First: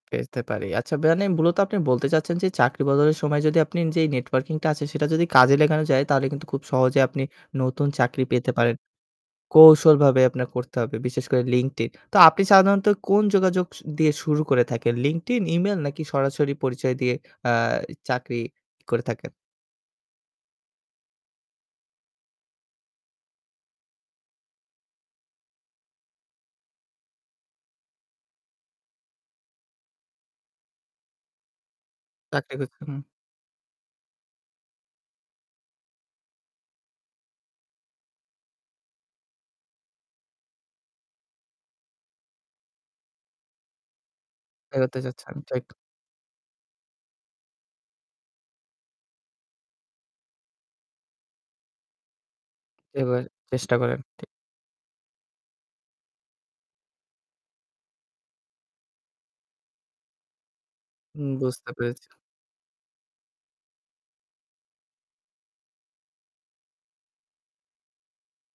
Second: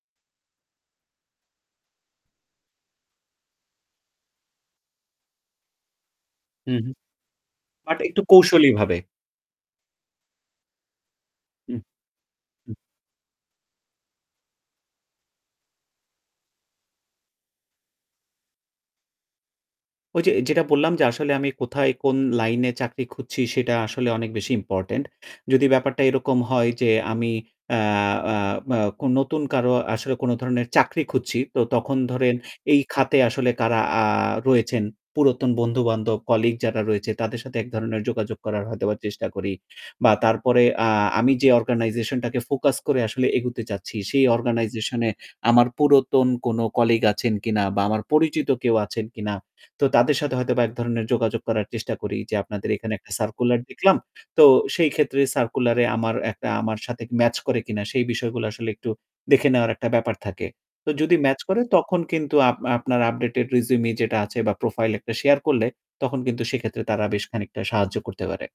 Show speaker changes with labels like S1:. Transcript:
S1: পেতে পারি। আচ্ছা ব্যায়ানে মূলত আপনি বলতে চাচ্ছেন, যে চাকরি বদলের সময় যদি আপনি যে নেটওয়ার্কিংটা আছে সেটা যদি কাজে লাগানো যায় তাহলে কিন্তু খুব
S2: হু, হু
S1: সহজে আপনি নতুন
S2: বাট একটু
S1: চাকরি পেতে পারেন।
S2: কৌশলীভাবে।
S1: কৌশলভাবে আপনার করতে হবে। বিশেষ করে
S2: উহ
S1: LinkedIn. তো আপনি
S2: উ
S1: সাধারণত কোন যোগাযোগ দিয়ে শুরু করে থাকেন LinkedIn, ইমেইল নাকি সরাসরি পরিচয় দিয়ে আ চাকরি করে থাকেন?
S2: ওই যে যেটা বললাম, যে আসলে আমি কোথায় কোন লাইনে চাকরি খুঁজছি সেটা আসলে অনেক বেশি ইম্পোর্টেন্ট। যদি ব্যাপারটা এরকম হয় যে, আমি অ্যা অ্যা ম কোন নতুন কারো আসলে কোন ধরনের চাকরি খুঁজছি তো, তখন ধরেন
S1: চাকরি
S2: এই
S1: খুজতে, হুম
S2: খাতে আসলে কারা আ রয়েছেন, পুরাতন বন্ধু-বান্ধব কলিগ যারা রয়েছে তাদের সাথে এক ধরণের যোগাযোগ করার হয়তো চেষ্টা করি। বা তারপরে আ আমি যে অর্গানাইজেশনটাকে ফোকাস করে আসলে এগোতে চাচ্ছি, সে
S1: বেরোতে
S2: অর্গানাইজেশন এ
S1: যাচ্ছে। ঠিক
S2: আমার পুরাতন কোনো কলিগ আছেন কিনা বা আমার পরিচিত কেউ আছেন কিনা। তো তাদের সাথে হয়তোবা এক ধরণের যোগাযোগ করার চেষ্টা করি যে, আপনাদের এখানে একটা
S1: এবার
S2: সার্কুলার
S1: চেষ্টা
S2: দেখলাম।
S1: করেন, ঠিক।
S2: তো সেই ক্ষেত্রে সার্কুলারে আমার একটা আমার সাথে ম্যাচ করে কিনা সেই বিষয়গুলা আসলে একটু দেখে নেওয়ার একটা ব্যাপার থাকে। তো যদি
S1: উম
S2: ম্যাচ করে
S1: বুঝতে
S2: তখন
S1: পেরেছি।
S2: কিন্তু আপ আপনার আপডেটেড রেজ্যুমে যেটা আছে বা প্রোফাইল একটা শেয়ার করলে তখন কিন্তু সেক্ষেত্রে তারা বেশ খানিকটা সাহায্য করতে পারে।